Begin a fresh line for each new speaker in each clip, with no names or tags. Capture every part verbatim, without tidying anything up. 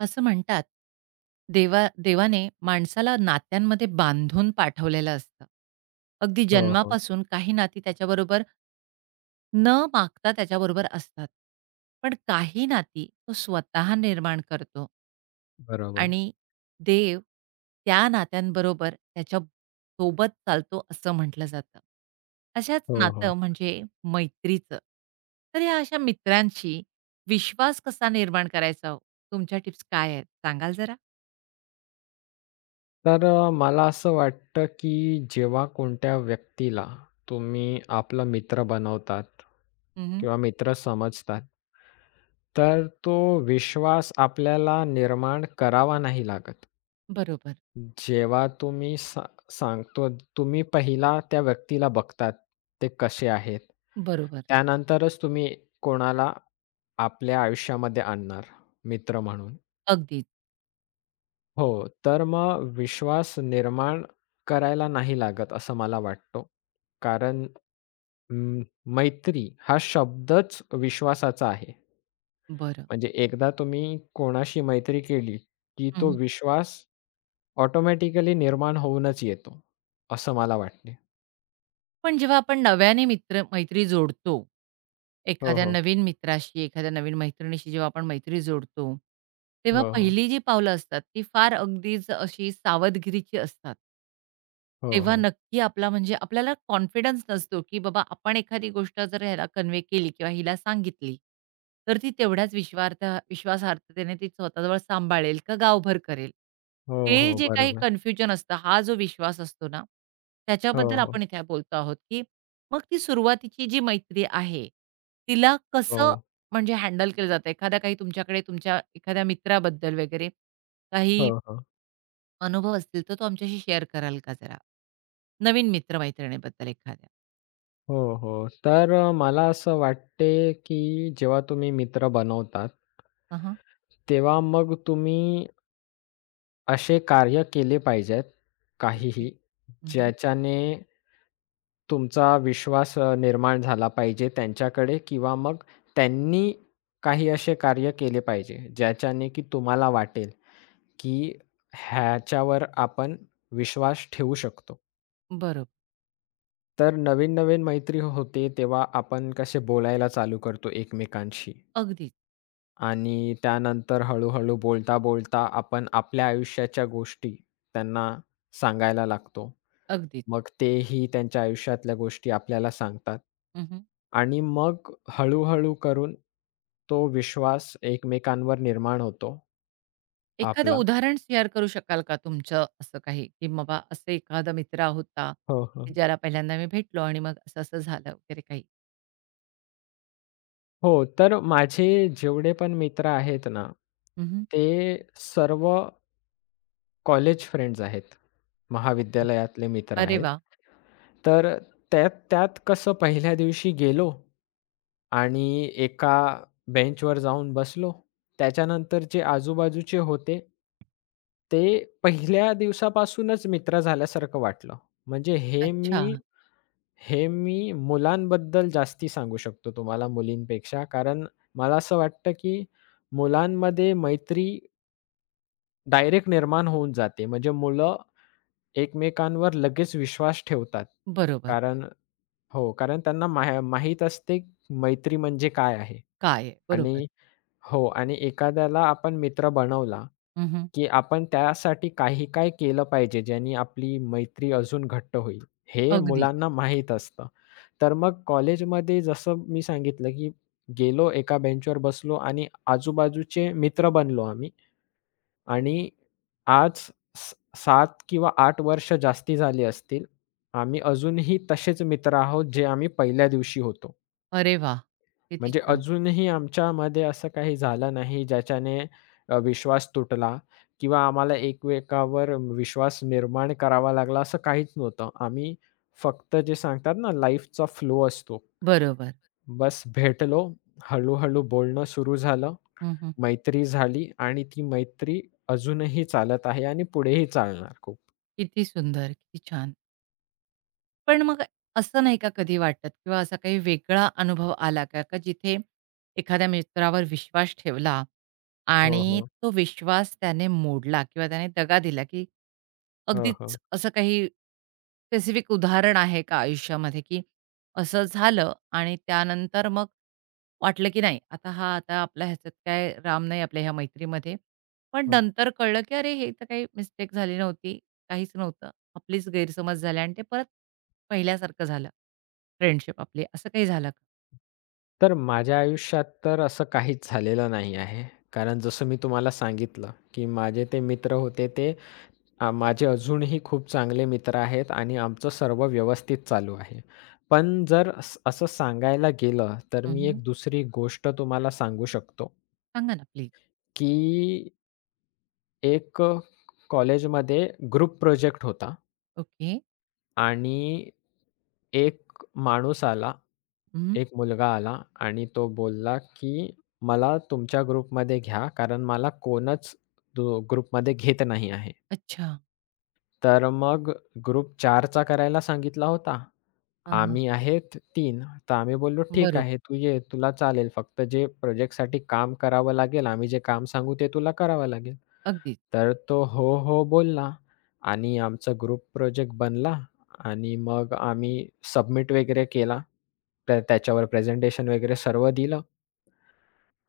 असं म्हणतात, देवा देवाने माणसाला नात्यांमध्ये बांधून पाठवलेलं असतं. अगदी
हो, हो.
जन्मापासून काही नाती त्याच्याबरोबर न मागता त्याच्याबरोबर असतात. पण काही नाती तो स्वतः निर्माण करतो.
बरोबर.
आणि देव त्या नात्यांबरोबर त्याच्या सोबत चालतो असं म्हटलं जातं. अशाच
हो, हो.
नातं म्हणजे मैत्रीचं. तर ह्या अशा मित्रांशी विश्वास कसा निर्माण करायचा हो? तुमच्या टिप्स काय आहेत? सांगाल जरा?
तर अ, मला असं वाटतं, की जेव्हा कोणत्या व्यक्तीला तुम्ही आपला मित्र बनवतात
हं,
किंवा मित्र समजतात, तर तो विश्वास आपल्याला निर्माण करावा नाही लागत.
बरोबर,
जेव्हा तुम्ही सा सांगतो तुम्ही पहिला त्या व्यक्तीला बघतात, ते कसे आहेत.
बरोबर.
त्यानंतरच तुम्ही कोणाला आपल्या आयुष्यामध्ये आणणार मित्र म्हणून.
अगदीच.
हो, तर मग विश्वास निर्माण करायला नाही लागत असं मला वाटतं. कारण अं, मैत्री हा शब्दच विश्वासाचा आहे.
बरं.
म्हणजे एकदा तुम्ही कोणाशी मैत्री केली, की तो विश्वास ऑटोमॅटिकली निर्माण होऊनच येतो, असं मला वाटते.
पण जेव्हा आपण नव्याने मित्र मैत्री जोडतो,
हो,
एखाद्या
हो.
नवीन मित्राशी, एखाद्या नवीन मैत्रिणीशी जेव्हा आपण मैत्री जोडतो, तेव्हा
हो, हो.
पहिली जी पावलं असतात, ती फार अगदीच अशी सावधगिरीची असतात.
हो,
तेव्हा
हो.
नक्की आपला म्हणजे आपल्याला कॉन्फिडन्स नसतो, की बाबा आपण एखादी गोष्ट जर ह्याला कन्वे केली किंवा हिला सांगितली, तर ती तेवढ्याच विश्वार्थ विश्वासार्थतेने ती स्वतःजवळ सांभाळेल का गावभर करेल?
हो,
हे
हो.
जे काही
बरोबर.
कन्फ्युजन असतं, हा जो विश्वास असतो ना,
हो,
त्याच्याबद्दल
हो.
आपण इथे बोलतो आहोत, की मग ती सुरुवातीची जी मैत्री आहे, तिला कसं
हो.
म्हणजे हँडल केलं जातं? एखादा काही तुमच्याकडे तुमच्या एखाद्या मित्राबद्दल वगैरे
हो,
काही
हो.
अनुभव असतील, तर तो आमच्याशी शेअर कराल का जरा? नवीन मित्र एखाद्या?
हो, हो. तर अ, मला असं वाटते, की जेव्हा तुम्ही मित्र बनवतात
हं,
तेव्हा मग तुम्ही असे कार्य केले पाहिजेत,
ओके.
काहीही,
हं,
ज्याच्याने तुमचा विश्वास अ, निर्माण झाला पाहिजे त्यांच्याकडे किंवा मग त्यांनी काही असे कार्य केले पाहिजे, ज्याच्याने की तुम्हाला वाटेल, की ह्याच्यावर आपण विश्वास ठेवू शकतो.
बरोबर.
तर नवीन-नवीन मैत्री होते, तेव्हा आपण कसे बोलायला चालू करतो एकमेकांशी.
अगदीच,
आणि त्यानंतर हळू-हळू बोलता-बोलता आपण आपल्या आयुष्याच्या गोष्टी त्यांना सांगायला लागतो.
अगदीच.
मग तेही त्यांच्या आयुष्यातल्या गोष्टी आपल्याला सांगतात.
हं,
आणि मग हळू-हळू करून तो विश्वास एकमेकांवर निर्माण होतो
एखादं
आपला.
उदाहरण शेअर करू शकाल का तुमचं असं काही, की बाबा असं एखादा मित्र होता,
हो, हो.
की ज्याला पहिल्यांदा मी भेटलो आणि मग असं-असं झालं वगैरे काही?
हो, तर माझे जेवढे पण मित्र आहेत ना,
हं,
ते सर्व कॉलेज फ्रेंड्स आहेत.
ओके.
महाविद्यालयातले मित्र
अरे
आहेत.
वाह!
तर त्यात त्यात कसं पहिल्या दिवशी गेलो आणि एका बेंचवर जाऊन बसलो. त्याच्यानंतर जे आजूबाजूचे होते ते पहिल्या दिवसापासूनच मित्र झाल्यासारखं वाटलं. म्हणजे हे
अच्छा.
मी हे मी मुलांबद्दल जास्ती सांगू शकतो तुम्हाला मुलींपेक्षा. कारण मला असं वाटतं, की मुलांमध्ये मैत्री डायरेक्ट निर्माण होऊन जाते. म्हणजे मुलं एकमेकांवर लगेच विश्वास ठेवतात.
बरोबर.
कारण हो, कारण त्यांना माह माहीत असते मैत्री म्हणजे काय आहे?
काय आहे? बरोबर.
आणि हो आणि एखाद्याला आपण मित्र बनवला,
हं,
की आपण त्यासाठी काही काय केलं पाहिजे, ज्यानी आपली मैत्री अजून घट्ट होईल, हे
अगदीच.
मुलांना माहीत असतं. तर मग कॉलेजमध्ये जसं मी सांगितलं, की गेलो एका बेंचवर बसलो आणि आजूबाजूचे मित्र बनलो आम्ही. आणि आज स सात किंवा आठ वर्ष जास्ती झाली असतील. आम्ही अजूनही तसेच मित्र आहोत, जे आम्ही पहिल्या दिवशी होतो.
अरे वाह! किती
म्हणजे
छान.
अजूनही आमच्यामध्ये असं काही झालं नाही, ज्याच्याने अ, विश्वास तुटला किंवा आम्हाला एकमेकावर विश्वास निर्माण करावा लागला, असं काहीच नव्हतं. आम्ही फक्त जे सांगतात ना, लाईफचा फ्लो असतो.
बरोबर.
बस भेटलो, हळू-हळू बोलणं सुरू झालं,
हं,
मैत्री झाली आणि ती मैत्री अजूनही चालत आहे आणि पुढेही चालणार खूप.
किती सुंदर, किती छान. पण मग असं नाही का कधी वाटत किंवा असा काही वेगळा अनुभव आला का, का जिथे एखाद्या मित्रावर विश्वास ठेवला
हो,
आणि
हो.
तो विश्वास त्याने मोडला किंवा त्याने दगा दिला, की
हो, हो.
अगदीच असं काही स्पेसिफिक उदाहरण आहे का आयुष्यामध्ये, की असं झालं आणि त्यानंतर मग वाटलं की नाही आता हा आता आपला ह्याच्यात काय राम नाही आपल्या ह्या मैत्रीमध्ये. पण
हो.
नंतर कळलं की अरे हे तर काही मिस्टेक झाली नव्हती, काहीच नव्हतं. आपलीच गैरसमज झाले आणि ते परत पहिल्यासारखं झालं, फ्रेंडशिप आपली. असं काही झालं का?
तर माझ्या आयुष्यात तर असं काहीच झालेलं नाही आहे. कारण जसं मी तुम्हाला सांगितलं, की माझे ते मित्र होते ते अ, माझे अजूनही खूप चांगले मित्र आहेत आणि आमचं सर्व व्यवस्थित चालू आहे. पण जर अस असं सांगायला गेलं, तर
हं,
मी
हं.
एक दुसरी गोष्ट तुम्हाला सांगू शकतो.
सांगा ना प्लीज?
की एक कॉलेजमध्ये ग्रुप प्रोजेक्ट होता
ओके.
आणि एक माणूस आला,
हं.
एक मुलगा आला आणि तो बोलला, की "मला तुमच्या ग्रुपमध्ये घ्या, कारण मला कोणच दु ग्रुपमध्ये घेत नाही आहे."
अच्छा.
तर मग ग्रुप 4चा करायला सांगितला होता.
हां, हां.
आम्ही आहेत तीन, तर आम्ही बोललो, "ठीक
बरोबर.
आहे, तू ये, तुला चालेल. फक्त जे प्रोजेक्टसाठी काम करावं लागेल, आम्ही जे काम सांगू ते तुला करावं लागेल."
अगदीच.
तर तो हो, हो बोलला आणि आमचा ग्रुप प्रोजेक्ट बनला आणि मग आम्ही सबमिट वगैरे केला. तर त्याच्यावर प्रेझेंटेशन वगैरे सर्व दिलं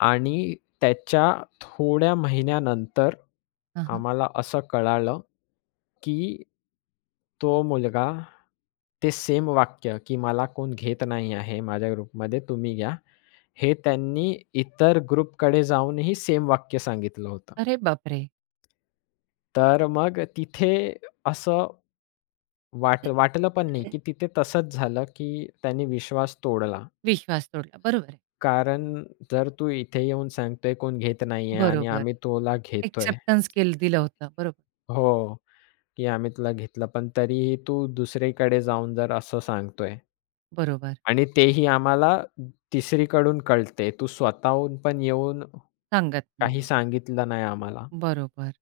आणि त्याच्या थोड्या महिन्यानंतर
हां, हां.
आम्हाला असं कळालं, की तो मुलगा ते सेम वाक्य, की "मला कोण घेत नाही आहे माझ्या ग्रुपमध्ये, तुम्ही घ्या." हे त्यांनी इतर ग्रुपकडे जाऊनही सेम वाक्य सांगितलं होतं.
अरे बापरे!
तर मग तिथे असं वाट वाटलं पण नाही, की तिथे तसंच झालं, की त्यांनी विश्वास तोडला.
विश्वास तोडला. बरोबर आहे.
कारण जर तू इथे येऊन सांगतोय कोण घेत नाहीये आणि
बरोबर.
आम्ही तुला घेतोय
एक्सेप्टन्स केलं दिलं होतं. बरोबर.
हो. की आम्ही तुला घेतलं, पण तरीही तू दुसरीकडे जाऊन जर असं सांगतोय
बरोबर.
आणि तेही आम्हाला तिसरीकडून कळते. तू स्वतःहून पण येऊन
सांगत
काही
नाहीये.
सांगितलं नाही आम्हाला.
बरोबर.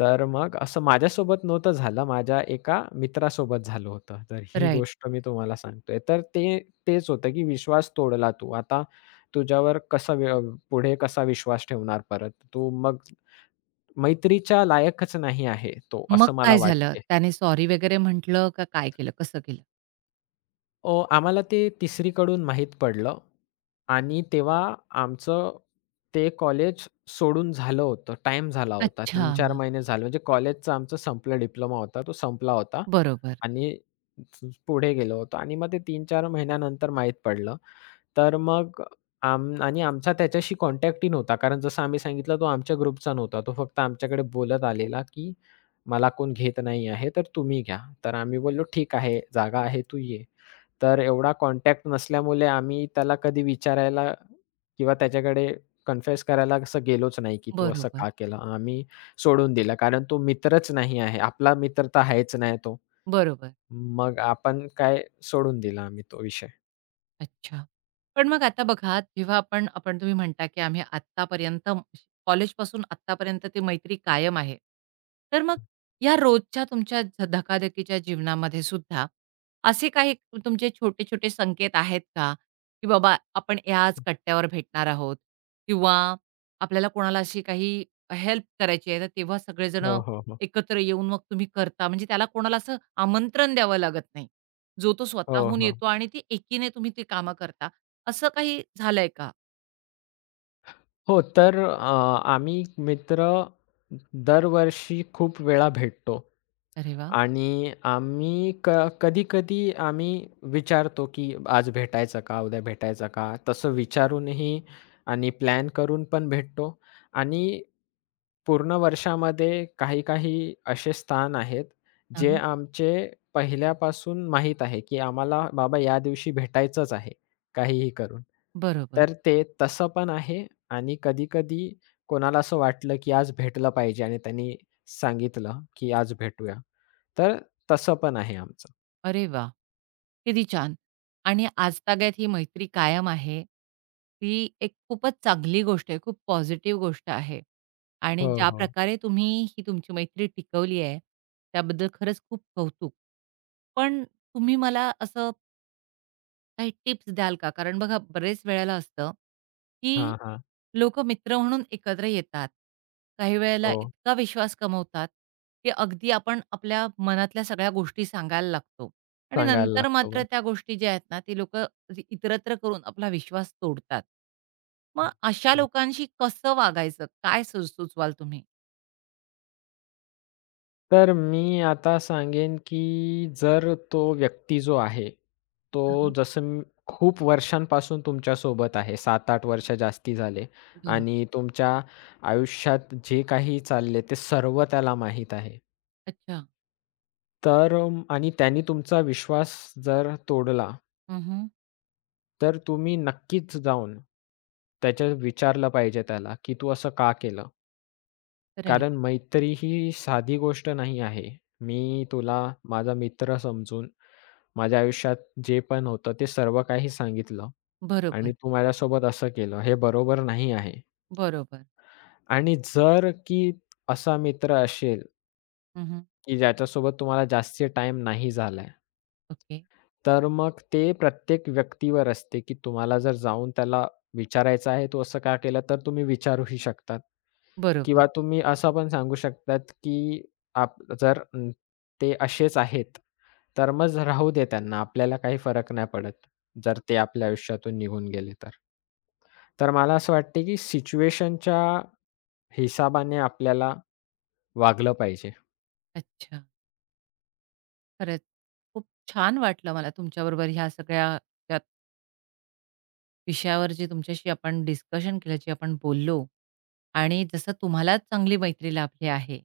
तर मग असं माझ्यासोबत नव्हतं झालं, माझ्या एका मित्रासोबत झालं होतं. तर ही
राइट.
गोष्ट मी तुम्हाला सांगतोय. तर ते तेच होतं, की विश्वास तोडला तू. आता तुझ्यावर कसा व्य पुढे कसा विश्वास ठेवणार परत? तू मग मैत्रीच्या लायकच नाही आहे तो,
मग
असं मला
काय झालं?
वाटते.
त्याने सॉरी वगैरे म्हटलं का काय केलं? कसं केलं?
अ, आम्हाला ते 3री कडून माहीत पडलं आणि तेव्हा आमचं ते कॉलेज सोडून झालं होतं. टाईम झाला होता.
अच्छा.
तीन चार महिने झाले. म्हणजे कॉलेजचा आमचं संपलं डिप्लोमा होता. तो संपला होता
बरोबर.
आणि पुढे गेलो होतो आणि मग ते तीन चार महिन्यानंतर माहीत पडलं तर मग आम आणि आमचा त्याच्याशी कॉन्टॅक्टही नव्हता. कारण जसं आम्ही सांगितलं तो आमच्या ग्रुपचा नव्हता. तो फक्त आमच्याकडे बोलत आलेला, की "मला कोण घेत नाही आहे, तर तुम्ही घ्या." तर आम्ही बोललो, "ठीक आहे, जागा आहे, तू ये." तर एवढा कॉन्टॅक्ट नसल्यामुळे आम्ही त्याला कधी विचारायला किंवा त्याच्याकडे कन्फेस करायला असं गेलोच नाही, की "तू असं
बरोबर.
का केलं?" आम्ही सोडून दिलं. कारण तो मित्रच नाही आहे. आपला मित्र तर आहेच नाही तो.
बरोबर.
मग आपण काय सोडून दिला आम्ही तो विषय.
अच्छा. पण मग आता बघा, जेव्हा आपण आपण तुम्ही म्हणता, की आम्ही आत्तापर्यंत कॉलेजपासून आत्तापर्यंत ती मैत्री कायम आहे. तर मग या रोजच्या तुमच्या ध धकाधकीच्या जीवनामध्ये सुद्धा असे काही तुमचे छोटे-छोटे संकेत आहेत का, की बाबा आपण याच कट्ट्यावर भेटणार आहोत किंवा आपल्याला कोणाला अशी काही हेल्प करायची आहे, तर तेव्हा सगळेजण
हो, हो, हो.
एकत्र येऊन मग तुम्ही करता म्हणजे त्याला कोणाला असं आमंत्रण द्यावं लागत नाही? जो तो
हो,
स्वतःहून
हो.
येतो आणि ती एकीने तुम्ही ती कामं करता. असं काही झालंय का?
हो, तर अ, आम्ही मित्र दरवर्षी खूप वेळा भेटतो.
अरे वाह!
आणि आम्ही क कधी-कधी आम्ही विचारतो, की आज भेटायचं का? उद्या भेटायचं का? तसं विचारूनही आणि प्लॅन करून पण भेटतो आणि पूर्ण वर्षामध्ये काही-काही असे स्थान आहेत, जे
हां,
आमचे पहिल्यापासून माहीत आहे, की आम्हाला बाबा या दिवशी भेटायचंच आहे, काहीही करून.
बरोबर.
तर ते तसं पण आहे आणि कधी-कधी कोणाला असं वाटलं, की आज भेटलं पाहिजे आणि त्यांनी सांगितलं, की आज भेटूया. तर तसं पण आहे आमचं.
अरे वाह! किती छान. आणि आजतागायत ही मैत्री कायम आहे. ती एक खूपच चांगली गोष्ट आहे. खूप पॉझिटिव्ह गोष्ट आहे.
हो,
आणि ज्या
हो.
प्रकारे तुम्ही ही तुमची मैत्री टिकवली आहे, त्याबद्दल खरंच खूप कौतुक. पण तुम्ही मला असं काही टिप्स द्याल का? कारण बघा बरेच वेळेला असतं, की
हां, हां.
लोक मित्र म्हणून एकत्र येतात. काही वेळेला
हो.
इतका विश्वास कमवतात, की अगदी आपण आपल्या मनातल्या सगळ्या गोष्टी सांगायला लागतो आणि
सांगायला
नंतर
लागतो
मात्र
बरं.
त्या गोष्टी ज्या आहेत ना, ती लोक इतरत्र करून आपला विश्वास तोडतात. मग अशा
हं.
लोकांशी कसं वागायचं? काय सु सुचवाल तुम्ही?
तर मी आता सांगेन, की जर तो व्यक्ती जो आहे, तो
हां,
जसं म खूप वर्षांपासून तुमच्या सोबत आहे, सात आठ वर्ष जास्ती झाले
बरोबर.
आणि तुमच्या आयुष्यात जे काही चालले ते सर्व त्याला माहीत आहे.
अच्छा.
तर अं, आणि त्याने तुमचा विश्वास जर तोडला,
हं, हं.
तर तुम्ही नक्कीच जाऊन त्याच्या विचारलं पाहिजे त्याला, की "तू असं का केलं?" कारण मैत्री ही साधी गोष्ट नाही आहे. मी तुला माझा मित्र समजून, माझ्या आयुष्यात जे पण होतं ते सर्व काही सांगितलं
बरोबर,
आणि तू माझ्यासोबत असं केलं, हे बरोबर नाही आहे.
बरोबर.
आणि जर की असा मित्र असेल,
हं,
की ज्याच्यासोबत तुम्हाला जास्ती टाईम नाही झालाय.
ओके.
तर मग ते प्रत्येक व्यक्तीवर असते, की तुम्हाला जर जाऊन त्याला विचारायचं आहे, "तू असं का केलं?" तर तुम्ही विचारूही शकतात
बरोबर.
किंवा तुम्ही असं पण सांगू शकतात, की आप जर अं, ते असेच आहेत, तर मग राहू दे त्यांना. आपल्याला काही फरक नाही पडत, जर ते आपल्या आयुष्यातून निघून गेले तर. तर मला असं वाटते, की सिच्युएशनच्या हिसाबाने आपल्याला वागलं पाहिजे.
अच्छा. खरंच खूप छान वाटलं मला तुमच्याबरोबर ह्या सगळ्या विषयावर जे तुमच्याशी आपण डिस्कशन केलं, जे आपण बोललो, आणि जसं तुम्हाला चांगली मैत्री लाभली आहे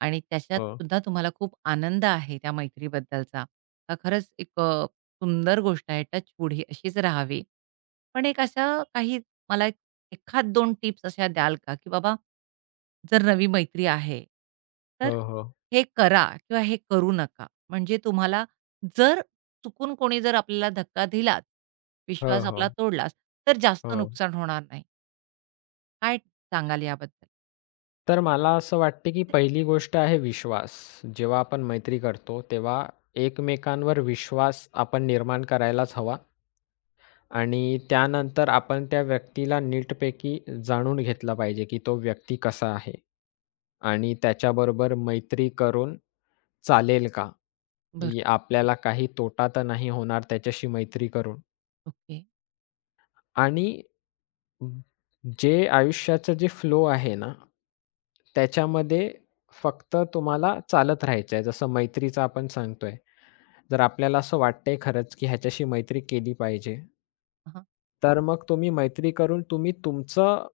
आणि त्याच्यात
हो.
सुद्धा तुम्हाला खूप आनंद आहे त्या मैत्रीबद्दलचा. हा खरंच एक अ, सुंदर गोष्ट आहे. टचवूड ही अशीच राहावी. पण एक अशा काही मला एक एखाद दोन टिप्स अशा द्याल का, की बाबा जर नवी मैत्री आहे, तर
हो, हो.
हे करा किंवा हे करू नका. म्हणजे तुम्हाला जर चुकून कोणी जर आपल्याला धक्का दिलाच,
हो,
विश्वास आपला
हो.
तोडलाच, तर जास्त
हो.
नुकसान होणार नाही. काय सांगाल याबद्दल?
तर मला असं वाटते, की पहिली गोष्ट आहे विश्वास. जेव्हा आपण मैत्री करतो, तेव्हा एकमेकांवर विश्वास आपण निर्माण करायलाच हवा आणि त्यानंतर आपण त्या व्यक्तीला नीटपैकी जाणून घेतला पाहिजे, की तो व्यक्ती कसा आहे आणि त्याच्याबरोबर मैत्री करून चालेल का?
बरोबर.
की आपल्याला काही तोटा तर नाही होणार त्याच्याशी मैत्री करून
ओके.
आणि जे आयुष्याचं जे फ्लो आहे ना, त्याच्यामध्ये फक्त तुम्हाला चालत राहायचं आहे. जसं मैत्रीचं आपण सांगतोय. जर आपल्याला असं वाटतंय खरंच, की ह्याच्याशी मैत्री केली पाहिजे
हां.
तर मग तुम्ही मैत्री करून तुम्ही तुमचं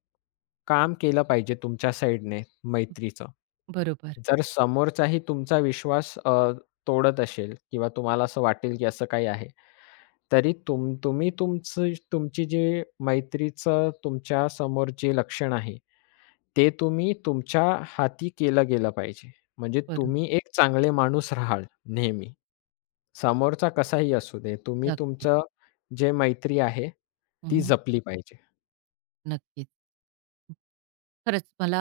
काम केलं पाहिजे तुमच्या साइडने मैत्रीचं.
बरोबर,
जर समोरचाही तुमचा विश्वास अ, तोडत असेल किंवा तुम्हाला असं वाटेल, की असं काही आहे, तरी तुम तुम्ही तुमचं तुमची जी मैत्रीचं तुमच्या समोर जे लक्षण आहे, ते तुम्ही तुमच्या हाती केलं गेलं पाहिजे. म्हणजे
बरोबर.
तुम्ही एक चांगले माणूस राहाल नेहमी. समोरचा कसाही असू दे, तुम्ही
नक्कीच.
तुमचं जे मैत्री आहे, ती
हं, हं.
जपली पाहिजे.
नक्कीच. खरंच मला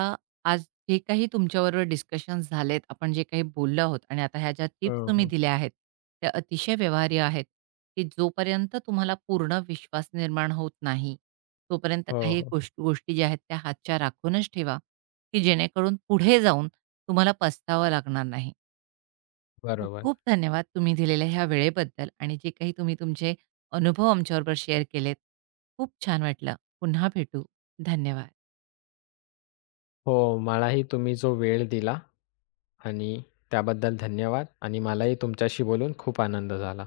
आज जे काही तुमच्याबरोबर डिस्कशन्स झालेत, आपण जे काही बोललो आहोत आणि आता ह्या ज्या टिप्स
हो,
तुम्ही
हो.
दिल्या आहेत, त्या अतिशय व्यवहार्य आहेत, की जोपर्यंत तुम्हाला पूर्ण विश्वास निर्माण होत नाही, तोपर्यंत
हो,
काही
हो.
गोष् गोष्टी ज्या आहेत त्या हातच्या राखूनच ठेवा, की जेणेकरून पुढे जाऊन तुम्हाला पस्तावा लागणार नाही.
बरोबर.
खूप-खूप धन्यवाद तुम्ही दिलेल्या ह्या वेळेबद्दल आणि जे काही तुम्ही तुमचे अनुभव आमच्याबरोबर शेअर केलेत. खूप छान वाटलं. पुन्हा भेटू. धन्यवाद.
हो, मलाही तुम्ही जो वेळ दिला आणि त्याबद्दल धन्यवाद आणि मलाही तुमच्याशी बोलून खूप आनंद झाला.